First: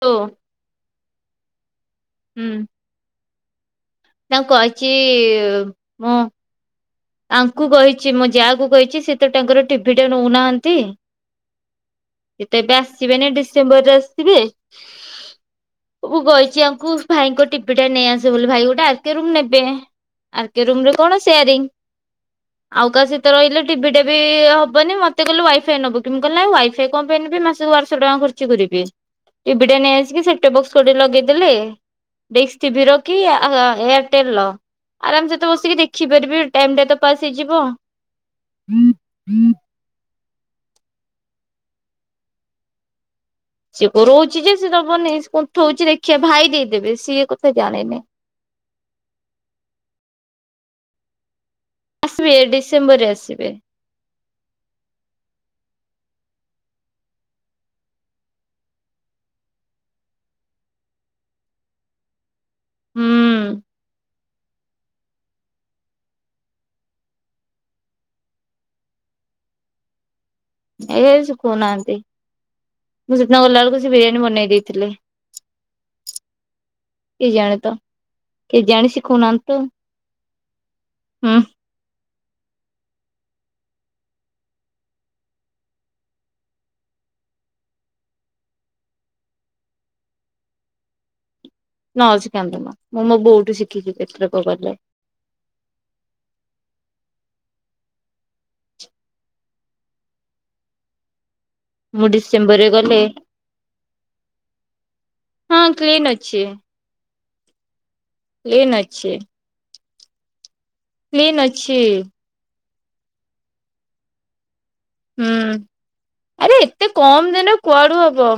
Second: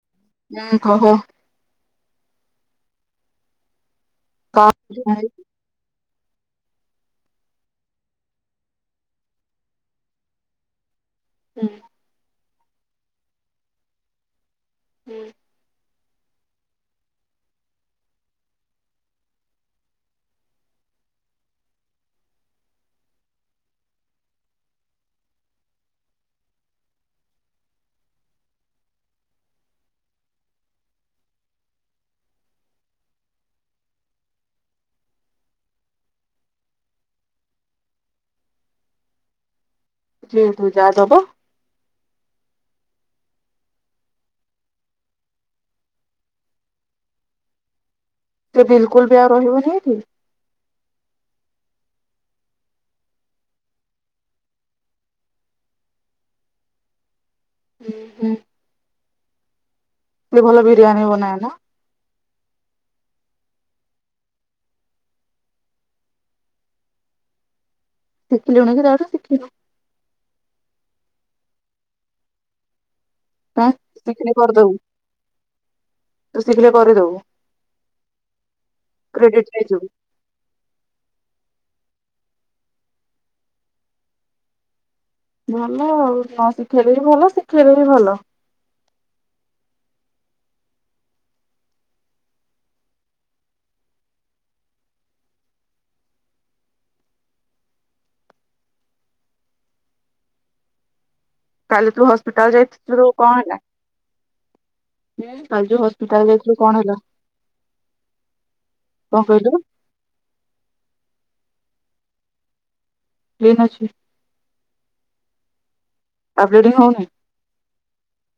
ତୋ। ନା କହ। ହୁଁ। ତାଙ୍କୁ କହିଛି ମୁଁ ତାଙ୍କୁ କହିଛି ମୁ ଯାହାକୁ କହିଛି ସେ ତ ତାଙ୍କର ଟିଭି ଟା ନେଉନାହାନ୍ତି। ହୁଁ। ସିଏତ ଏବେ ଆସିବେନି ଡିସେମ୍ବର ରେ ଆସିବେ। ହୁଁ। ମୁଁ କହିଛି ଆଙ୍କୁ ଭାଇଙ୍କ ଟିଭିି ଟା ନେଇ ଆସିବ ବୋଲି ଭାଇ ଗୋଟେ ଆରକେ ରୁମ୍ ନେବେ। ଆର୍ କେ ରୁମ ରୁ କଣ ସେୟାରିଂ। ଆଉ କାହା ସହିତ ରହିଲେ ଟିଭି ଟେ ବି ହବନି ମତେ କଲେ ୱାଇଫାଇ ନବ କି ମୁଁ କହିଲି ନାଇଁ ୱାଇଫାଇ କଣ ପାଇଁ ନେବି ମାସ୍‌ ବର୍ଷକୁ ବାରଶହ ଟଙ୍କା ଖର୍ଚ୍ଚ କରିବି ଟିଭି ଟା ନେଇ ଆସିକି ସେଟଅଫ୍ ବକ୍ସ ଗୋଟେ ଲଗେଇଦେଲେ ଡିସ୍ ଟିଭିର କି ଆ ଏୟାରଟେଲ ର ଆରାମସେ ତ ବସିକି ଦେଖିପାରିବେ। ଟାଇମ୍‌ ଟା ତ ପାସ୍ ହେଇଯିବ। ହୁଁ ହୁଁ ଯାହାଦବ। ସିଏ କରଉଛି ଯେ ସେ ଦେବନି କୁଣ୍ଠଉଛି ଦେଖିଆ ଭାଇ ଦେଇଦେବେ ସିଏ କଥା ଜାଣେନି। ସେ ବିଲ୍ କୁଲ୍ ବି ଆଉ ରହିବନି ଏଇଠି। ଆସିବେ ଡିସେମ୍ବର ରେ ଆସିବେ। ଏ ଭଲ ବିରିୟାନୀ ବନାଏ ନା। ହୁଁ। ଶିଖିଲଣି କି ତା ଠୁ ଶିଖିନ। ନାଇଁ ଏ ଶିଖଉ ନାହାନ୍ତି ମୁଁ ସେଦିନ ଗଲା କାଇଁ ବେଳକୁ ସେ ବିରିୟାନୀ ଶିଖିଲେ ବନେଇ କରିଦବୁ ଦେଇଥିଲେ। ତୁ ଶିଖିଲେ କରିଦବୁ କିଏ ଜାଣି ତ କେଏ ଜାଣି ଶିଖୋଉ ନାହାନ୍ତି କ୍ରେଡିଟ ତ। ନେଇଯିବୁ ହୁଁ। ଭଲ ଆଉ ନ ଶିଖେଇଲେ ବି ଭଲ ଶିଖେଇଲେ ବି ଭଲ। ନ ଶିଖାନ୍ତୁ ମା ମୁଁ ମୋ ବୋଉଠୁ ଶିଖିବି ଏଥରକ ଗଲେ। କାଲି ତୁ ମୁଁ ହସ୍ପିଟାଲ ଡିସେମ୍ବରରେ ଗଲେ ଯାଇଥିଲୁ କଣ ହେଲା। ହଁ କାଲି ଯୋ କ୍ଲିନ ହସ୍ପିଟାଲ ଅଛି। ଯାଇଥିଲୁ କଣ ହେଲା। କ୍କିନ୍‌ ଅଛି। କଣ କହିଲୁ କ୍ଲିନ୍ ଅଛି। କ୍ଲିନ୍ ଅଛି। ହୁଁ ଆଉ ଆରେ ବ୍ଲିଡିଙ୍ଗ ଏତେ ହଉନି କମ୍ ଦିନେ କୁଆଡୁ ହବ।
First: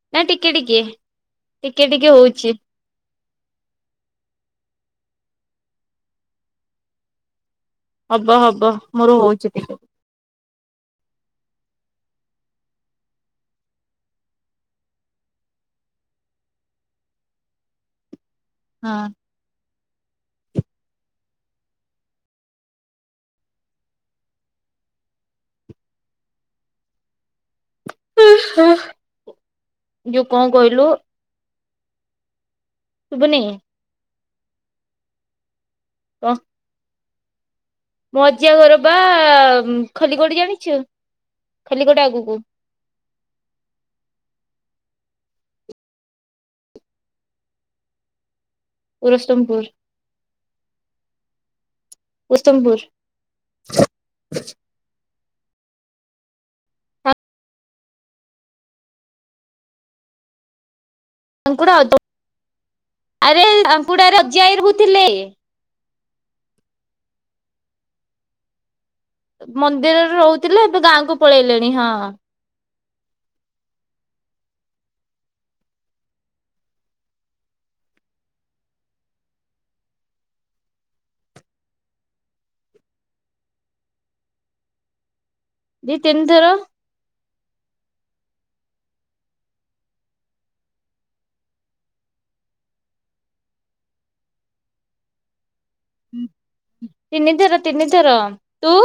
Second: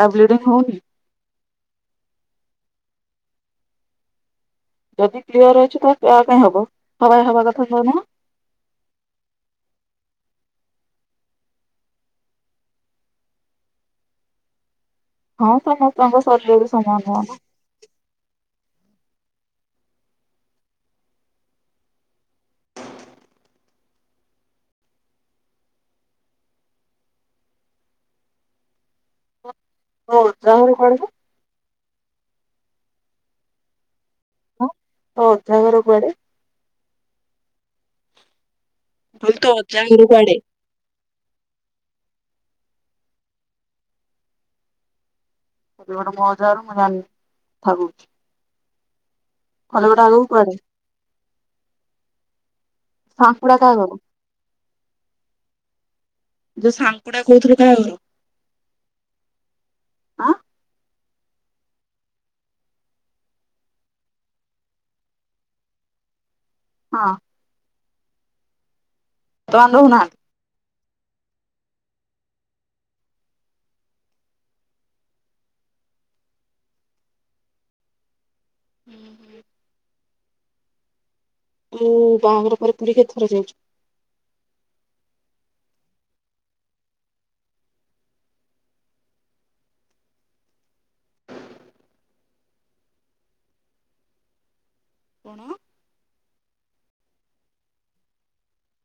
ଆଉ ନା ବ୍ଲିଡିଙ୍ଗ ଟିକେ ହଉନି ଟିକେ ଟିକେ ଟିକେ ହଉଛି। ଯଦି କ୍ଲିୟର ଅଛି ତ କାହା ପାଇଁ ହବ ହବାର ହବା କଥା କହୁନ। ହବ ହବ ମୋର ହଉଛି ଟିକେ। ହଁ ସମସ୍ତଙ୍କ ଶରୀର ବି ସମାନ ନୁହ ନା। ହଁ। ଓ ହଁ। ହଉ ରହୁରୁ କଣ ହ [inaudible] ଶୁଭୁନି? ତ ଅଜା ଘର କୁଆଡେ? କହ ମୋ ଅଜା ଘର ବା ମୁଁ କହିଲି ତୋ ଅଜା ଘର କୁଆଡେ? ଖଲିଗଡ଼ି ଜାଣିଛୁ ଖଲିଗଡ ଆଗକୁ ଖୋଲିଗୋଟ ମୋ ଅଜା ଘର ମୁଁ ଜାଣିନି ଥାଉ। ପୁରସତମପୁରୁ। ତା ଠୁ ଆଗକୁ କୁଆଡେ? ପୁରୁଷତ୍ତମପୁରୁ ସାପୁଡ଼ା କାହା ଘର? ଯୋଉ ସାଙ୍ଗପଡା କହୁଥିଲୁ କାହା ଘର? ଆଁ ଆରେ ଆଙ୍କୁଡ଼ା ଆରେ ଆଙ୍କୁଡାରେ ଅଜା ଆଈ ରହୁଥିଲେ। ହଁ। ତମେମାନେ ମନ୍ଦିରରେ ରହୁନାହାନ୍ତି। ରହୁଥିଲେ ଏବେ ଗାଁ କୁ ପଳେଇଲେଣି ହଁ। ହୁଁ ହୁଁ। ମୁଁ ବାହାଘର ପରେ ପୁରୀ କେତେଥର ଯାଇଛୁ? ଦି ତିନି ଥର। କଣ? ତିନିଥର ତିନିଥର ତୁ?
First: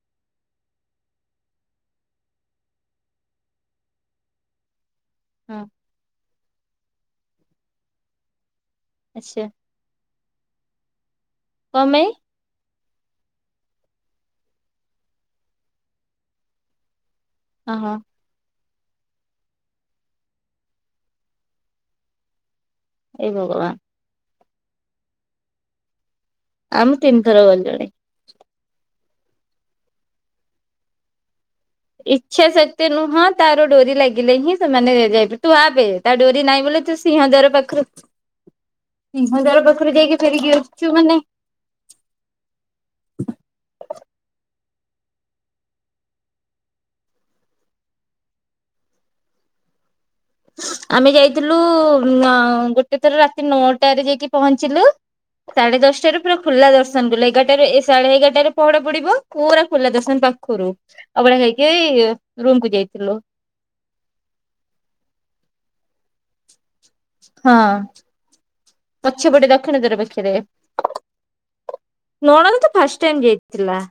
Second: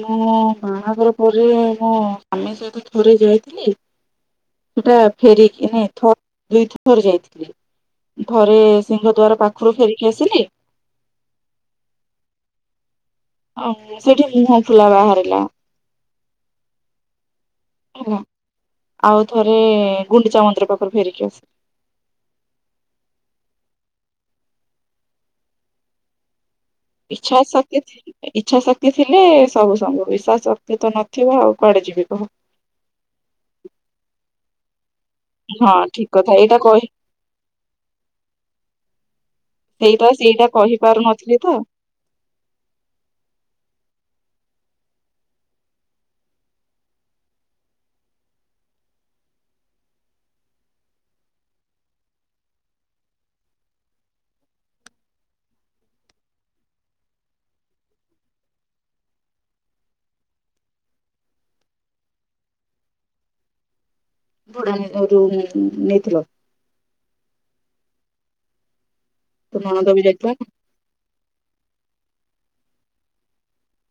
ମୁଁ ବାହାଘର ପରେ ମୋ ସ୍ୱାମୀ ସହିତ ଥରେ ଯାଇଥିଲି। ସେଟା ହଁ ଫେରିକି ଥ ଦୁଇ ଥର ଯାଇଥିଲି ଥରେ ସିଂଗ ଦ୍ୱାର ଆଚ୍ଛା ପାଖରୁ ଫେରିକି ଆସିଲି। କଣ ପାଇଁ? ଆ ମ ସେଇଠି ମୁହଁ ଫୁଲା ବାହାରିଲା। ଓହୋ। ହେଲା। ଆଉ ଥରେ ଗୁଣ୍ଡିଚା ମନ୍ଦିର ପାଖରୁ ଫେରିକି ଆସି ଏ ଭଗବାନ୍। ଆମେ ଇଛା ତିନିଥର ଗଲେଣି। ଶକ୍ତି ଇଚ୍ଛା ଶକ୍ତି ଥିଲେ ସବୁ ସମ୍ଭବ ଇଛା ଶକ୍ତି ତ ନଥିବ ଆଉ କୁଆଡେ ଯିବ। ଇଚ୍ଛା ଶକ୍ତି ନୁହଁ ତାର ଡୋରି ଲାଗିଲେ ହିଁ ସେମାନେ ଯାଇ ତୁ ହଁ ଆପେ ଠିକ ତା କଥା ଡୋରି ଏଇଟା ନାହିଁ ବୋଲି କହି ତୁ ସିଂହଦାର ପାଖରୁ ସିଂହ ଦାର ପାଖରେ ସେଇଟା ଯାଇକି ସେଇଟା ଫେରିକି ଆସୁଛୁ ମାନେ କହିପାରୁନଥିଲି ତ ଆମେ ଯାଇଥିଲୁ ଅ ଗୋଟେ ଥର ରାତି ନଅଟାରେ ଯାଇକି ପହଞ୍ଚିଲୁ। ସାଢେ ଦଶଟାରୁ ପୁରା ଖୁଲା ଦର୍ଶନ କଲୁ ଏଗାରଟାରେ ଏ ସାଢେ ଏଗାରଟାରେ ପହଡ ପଡିବ। ପୁରା ଖୋଲା ଦର୍ଶନ ପାଖରୁ ଅଭଡ଼ା ନେଇକି ରୁମକୁୁ ଯାଇଥିଲୁ। ଅଭଡ଼ା [unintelligible] ରୁମ୍ ନେଇଥିଲ? ହଁ ପଛପଟେ ତୋ ଦକ୍ଷିଣ ନଣନ୍ଦ ଦ୍ୱାର ବି ଯାଇଥିଲା ପାଖେରେ। ନା? ନଣଦ ତ ଫାଷ୍ଟ ଟାଇମ୍ ଯାଇଥିଲା।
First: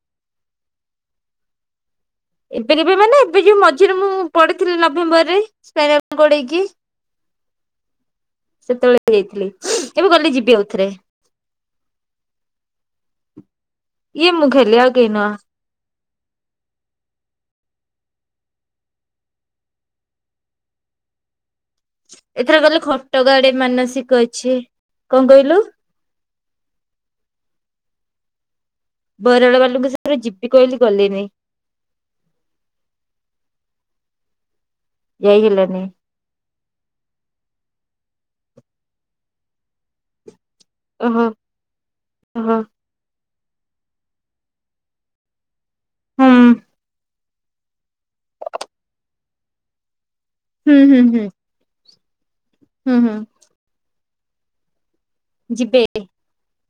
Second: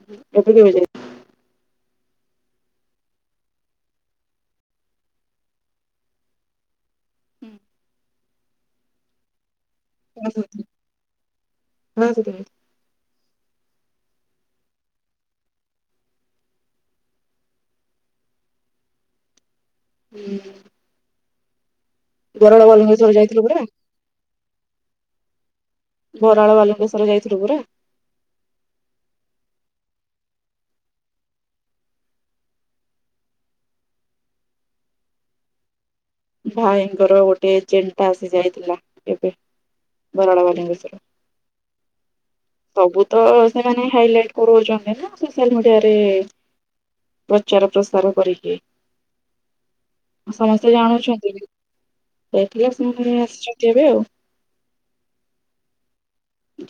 [unintelligible] ଏବେ ଯେବେ ମାନେ ଏବେ ଯୋଉ ମଝିରେ ମୁଁ ପଡିଥିଲି ନଭେମ୍ବରରେ ସ୍ପାଇନାଲ୍କଡ ହେଇକି। ସେତେବେଳେ ଯାଇଥିଲି ଏବେ ଗଲେ ଯିବି ଆଉଥରେ। ଇଏ ମୁଁ ଖାଲି ଆଉ କେ ନୁହଁ ହୁଁ। ଏଥର ଗଲେ ବାଲୁଙ୍କେଶ୍ୱର ଖଟଗା ଯାଇଥିଲୁ ଆଡେ ପରା ମାନସିକ ଅଛି କଣ କହିଲୁ? ବରାଳ ବାଲଙ୍ଗେଶ୍ଵର ଯାଇଥିଲୁ ପରା? ବରାଳ ବାଲୁଙ୍କେଶ୍ୱର ଯିବି କହିଲି ଗଲିନି। ଯାଇ ହେଲାନି। ଭାଇଙ୍କର ଗୋଟେ ଜେଣ୍ଟ ଆସି ଯାଇଥିଲା ଏବେ ବରାଳ ବାଲିଙ୍କଶ୍ବର। ଓହଁ ହଁ। ସବୁତ ସେମାନେ ହାଇଲାଇଟ କରଉଚନ୍ତିନା ସୋସିଆଲ ମିଡ଼ିଆରେ ହୁଁ ପ୍ରଚାର ପ୍ରସାର କରିକି ସମସ୍ତେ ହୁଁ ହୁଁ ଜାଣୁଚ ହୁଁ ଏଥିଲା ହୁଁ ସେମାନେ ହୁଁ ଆସିଚନ୍ତି ଏବେ ଆଉ। ଯିବେ।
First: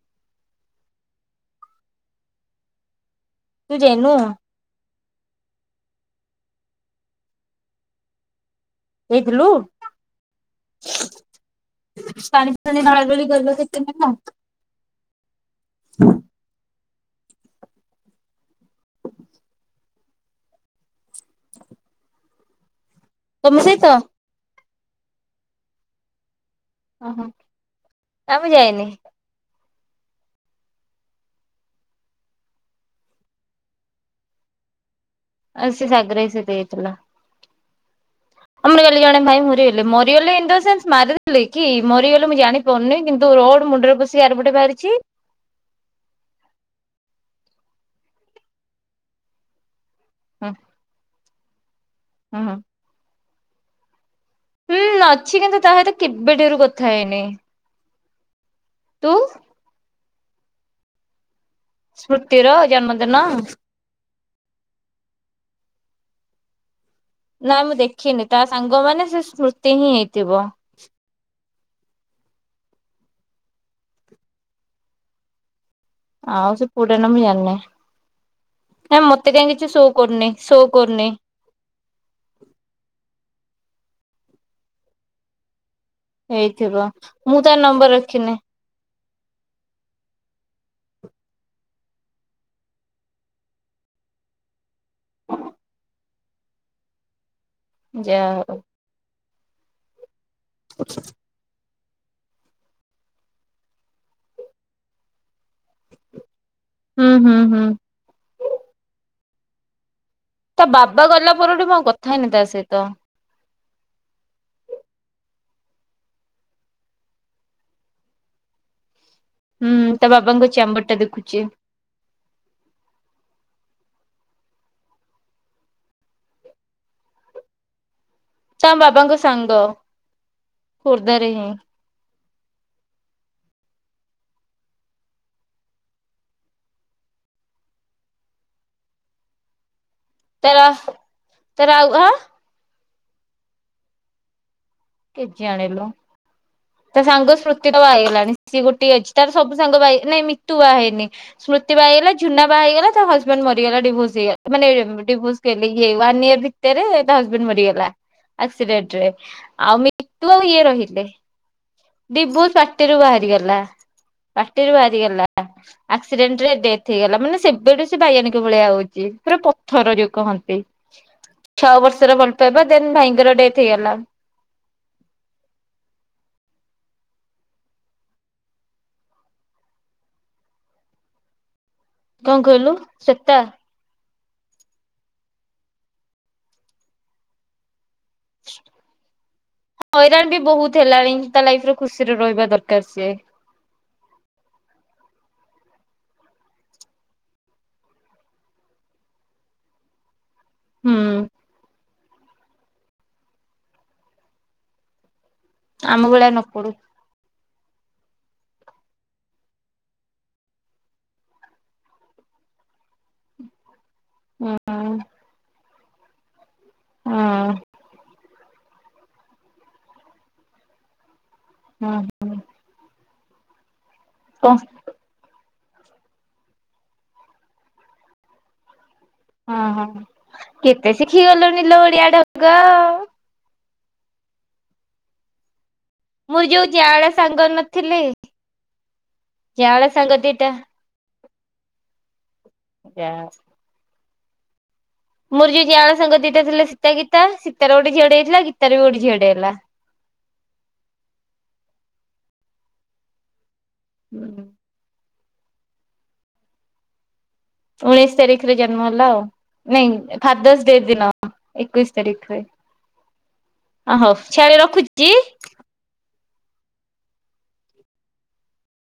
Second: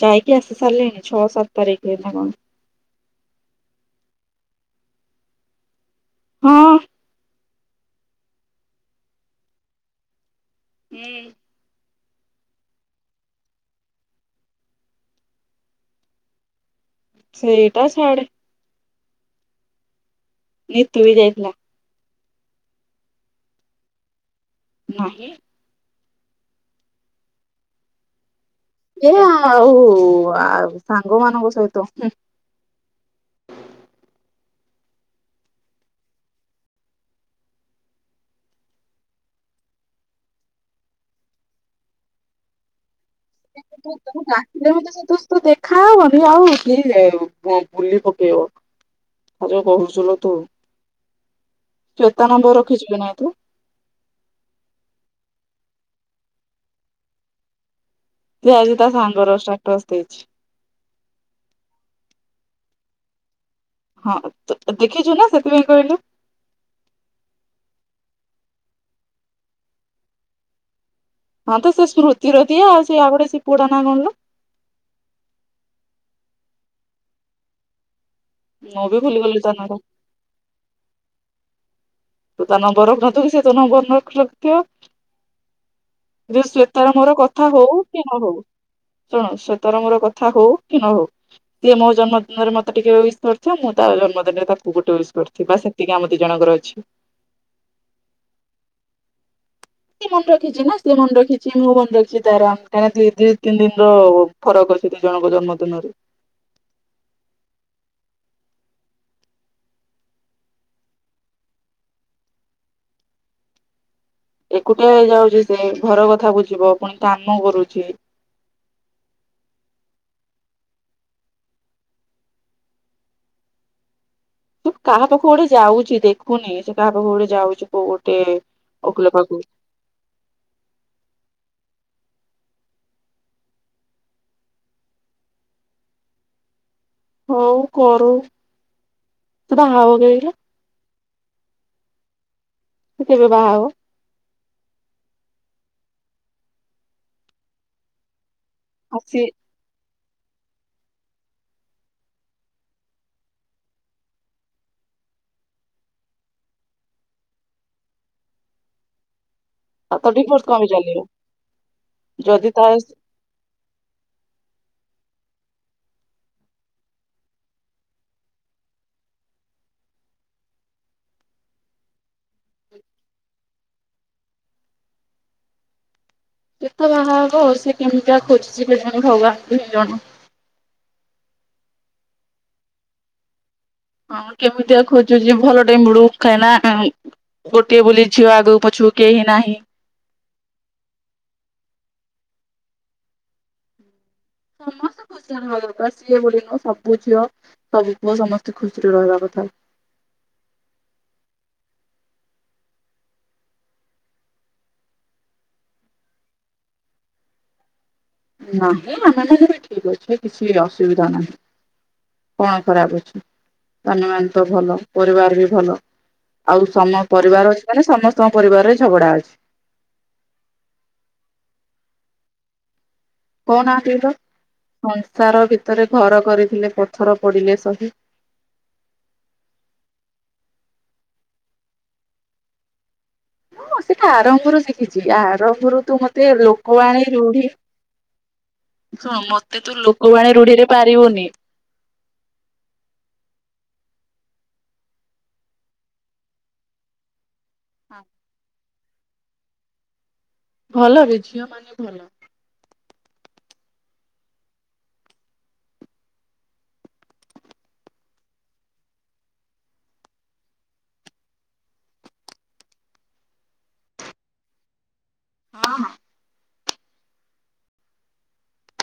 ଯାଇକି ଆସି ସାରିଲେଣି ଛଅ ସାତ ତାରିଖରେ ନା କଣ। ତୁ ଯାଇନୁ? ହଁ। ଯାଇଥିଲୁ। ହେ ପାଣି ପାଣି ଢ଼ଳା ଢ଼ଳି କଲଯେ କେତେ ନେଲା? ସେଇଟା ଛାଡ଼େ। ନିତୁବି ଯାଇଥିଲା। ତମ ସହିତ? ନାହିଁ ଓହୋ ନା ମୁଁ ଯାଇନି। ଏ ଆଉ ସାଙ୍ଗ ମାନଙ୍କ ସହିତ ହୁଁ। ଆ ସେ ସାଗର ଭାଇ ସଯିତ ଯାଇଥିଲା। ଆମର କାଲି ଜଣେ ଭାଇ ମରିଗଲେ ମରିଗଲେ ଇନ୍ ଦ ସେନ୍ସ ମାରିଦେଲେକି ମରିଗଲେ ମୁଁ ଜାଣି ପନି କିନ୍ତୁ ରୋଡ଼ ମୁଣ୍ଡରେ ପଶି ଆରୁ ପଟେ ବାହାରିଚି। ତ ଦେଖା ହବନି ଆଉ କିଏ ବୁ ବୁଲି ପକେଇବ ଆଯଉ କହୁଚୁଲୋତୁ ହୁଁ ଶ୍ୱେତା ନମ୍ବର ରଖିଚୁକି ନାଇଁ ତୁ? ହୁଁ ଅଛି କିନ୍ତୁ ତାସହିତ କେବେ ଠାରୁ କଥା ହେଇନି। ସେଆଜି ତୁ ତାସାଙ୍ଗର ଷ୍ଟାଟସ୍ ଦେଇଚି। ସ୍ମୃତିର ଜନ୍ମଦିନ? ହଁ ତୁ ତୁ ଦେଖିଚୁନା ସେଥିପାଇଁ କହିଲୁ? ନାଇଁ ମୁଁ ଦେଖିନି ତାସାଙ୍ଗ ମାନେ ସେସ୍ମୃତିହିଁ ହେଇଥିବ। ହଁ ତ ସେସ୍ମୃତିର ଦିଏ ଆଉ ସେ ଆଉ ଗୋଟେ ସେପୁଅଟା ନା କଣଲୋ? ଆଉ ସେ ପୁଅଟାନା ମୁ ଜାଣିନି ମୁଁ ବି କାଇଁ ମତେ ଭୁଲିଗଲି କାଇଁ ତା ନାଁ କିଛି ଟା ସୋ କରୁନି ଶୋ କରୁନି। ତୁ ତାନମ୍ବର ରଖନଥିବୁ ସେତ ନମ୍ବର ନ ରଖିନଥିବ। ଯେ ହେଇଥିବ ଶ୍ଵେତାର ମୋର ମୁଁ ତା କଥା ନମ୍ବର ହଉକି ରଖିନି ନହଉ। ଶୁଣ ଶ୍ଵେତର ମୋର କଥା ହଉକି ନହଉ ସେ ମୋ ଜନ୍ମଦିନରେ ମତେ ଟିକେ ଉଇସ୍୍ କରିଥିବ ମୁଁ ତା ଜନ୍ମଦିନରେ ତାକୁ ଗୋଟେ ଉଇସ୍ କରିଥିବି ବାସ୍ ଏତିକି ଆମ ଦିଜଣଙ୍କର ଅଛି ଯାହା ହଉ। ସେମନ ରଖିଚିନା ସେମନ ରଖି ଚି ମୁମନେ ରଖିଚି ତାର କାହିଁକିନା ଦି ତିନି ଦିନ ର ଫରକ୍ ଅଛି ଦିଇ ଜଣଙ୍କ ଜନ୍ମଦିନରେ ହୁଁ ହୁଁ ହୁଁ। ତା ବାବା ଗଲା ପରଠୁ ମୁଁ ଆଉ କଥା ହେଇନି ତାସହିତ। ଏକୁଟିଆ ହେଇଯାଉଚି ସେଘର କଥା ବୁଝିବ ପୁଣି କାମ କରୁଚି ହୁଁ ତା ବାବାଙ୍କ ଚ୍ୟାମ୍ବର୍ ଟା ଦେଖୁଚି। କାହା ପାଖକୁ ଗୋଟେ ଯାଉଚି ଦେଖୁନି ସେ କାହା ପାଖକୁ ଗୋଡେ ଯାଉଚି କଉ ଗୋଟେ ତା ଓକିଲ ବାବାଙ୍କ ପାଖକୁ ସାଙ୍ଗ ଖୋର୍ଦ୍ଧାରେ ହିଁ ହଉ କରୁ ସେ ବାହା ହବ କେବେ କିଲୋ? [unintelligible] ସେ କେବେ ବାହା ହବ? କେଜାଣି ଲ ତା ସାଙ୍ଗ ସ୍ମୃତି ତ ବାହା ହେଇ ଗଲାଣି ସିଏ ଗୋଟିଏ ଆଉ ଅଛି ସିଏ ତାର ସବୁ ସବୁ ସାଙ୍ଗ [unintelligible] ନାଇଁ ମିିତୁ ବାହା ହେଇନି। ସ୍ମୃତି ବା ହେଇଗଲା ଝୁନା ବାହା ହେଇଗଲା ତା ହଜବେଣ୍ଟ୍ ମରିଗଲା ଡିଭୋର୍ସ ହେଇଗଲା ମାନେ ଡିଭୋର୍ସ [unintelligible] ୱାନ୍ ଇୟର ଟେରେ ତା ହଜବେଣ୍ଟ୍ ମରିଗଲା ଆକ୍ସିଡେଣ୍ଟ୍ ରେ। ଆଉ ତ ମିିତୁ ଡିଭୋର୍ସ କଣ ଇଏ ପାଇଁ ଚାଲିବ ରହିଲେ ବିବୁ ଯଦି ତା [unintelligible] ବାହାରିଗଲା। ପାଟିରୁ ବାହାରିଗଲା। ଆକ୍ସିଡେଣ୍ଟ୍ ରେ ଡେଥ୍ ହେଇଗଲା ମାନେ ସେବେଠୁ ସେ ବାଇୟାଣିକ ଭଳିଆ ହଉଚି ପୁରା ପଥର ଯଉ କହନ୍ତି। ଛଅ ବର୍ଷର ଭଲ ପାଇବା ଦେନ୍ ଭାଇଙ୍କର ଡେଥ୍ ହେଇଗଲା। [unintelligible] ବାହାହବ ସେ କେମିତିଆ ଖୋଜୁଚି କେଜାଣି ଭଗବାନଙ୍କୁ ହିଁ ଜଣା। କଣ କହିଲୁ ସେତା ହଁ କେମିତିଆ ଖୋଜୁଚି ଭଲଟେ ମିଳୁ କାଇଁକିନା ଗୋଟିଏ ବୁଲି ଝିଅ ଆଗକୁ ପଛକୁ କେହି ନାହିଁ ହଇରାଣ୍ ବି ବହୁତ ହେଲାଣି ତା ଲାଇଫ୍ ରେ ଖୁସିରେ ରହିବା ଦରକାର୍ ସିଏ। ସମସ୍ତେ ଖୁସିରେ ରହିବା ଦରକାର ସିଏ ବୋଲି ନୁହଁ ସବୁ ଝିଅ ସବୁ ପୁଅ ସମସ୍ତେ ଖୁସିରେ ରହିବା କଥା। ହୁଁ। ଆମ ଭଳିଆ ନ ପଡୁ। ନାହିଁ ଆମେ ମାନେ ବି ଠିକ୍ ଅଛେ କିଛି ଅସୁବିଧା ନାହିଁ। କଣ ଖରାପ୍ ଅଛି? ସ୍ବାମୀ ମାନେ ତ ହୁଁ ଭଲ ହଁ ପରିବାର ବି ଭଲ ଆଉ ସମ- ପରିବାର ହଁ ଅଛି ମାନେ ସମସ୍ତଙ୍କୁ ପରିବାରରେ ଝଗଡା ଅଛି। ହୁଁ। କହୁ ନାହାନ୍ତି ତ କ। ସଂସାର ଭିତରେ ଘର କରିଥିଲେ ପଥର ପଡିଲେ ସହି। ଓ ହୋ କେତେ ଶିଖି ଗଲୁଣି ଲ ଓଡିଆ ଢଗ। ମୁଁ ସେଇଟା ଆରମ୍ଭରୁ ଶିଖିଚି ଆରମ୍ଭରୁ ତୁ ମତେ ମୋର [unintelligible] ଯୋଉ ଲୋକବାଣୀ, ଜାଆଁଳା ସାଙ୍ଗ ରୂଢି ନଥିଲେ ଶୁଣୁ ମତେ ତୁ ଲୋକବାଣୀ ରୂଢିରେ ପାରିବୁନି। ଯା। ମୋର ଯଉ ଜାଆଁଳ ସାଙ୍ଗ ଦିଟା ଥିଲା ସୀତା ଗୀତା ସୀତା ର ଗୋଟେ ଝିଅ ଟେ ହେଇଥିଲା ଗୀତା ର ବି ଗୋଟେ ଝିଅଟେ ହେଲା। ଭଲରେ ଝିଅ ମାନେ ଭଲ। [unintelligible] ଉଣେଇଶ୍ ତାରିଖ୍ ରେ ଜନ୍ମ ହେଲା ଆଉ। ନାଇଁ ଫାଦର୍ସ ଡେ ଦିନ ଏକୋଇଶ୍ ତାରିଖ୍ ରେ। ଅ ହଉ ଛେଳି ରଖୁଚି। ହଁ -ହଁ।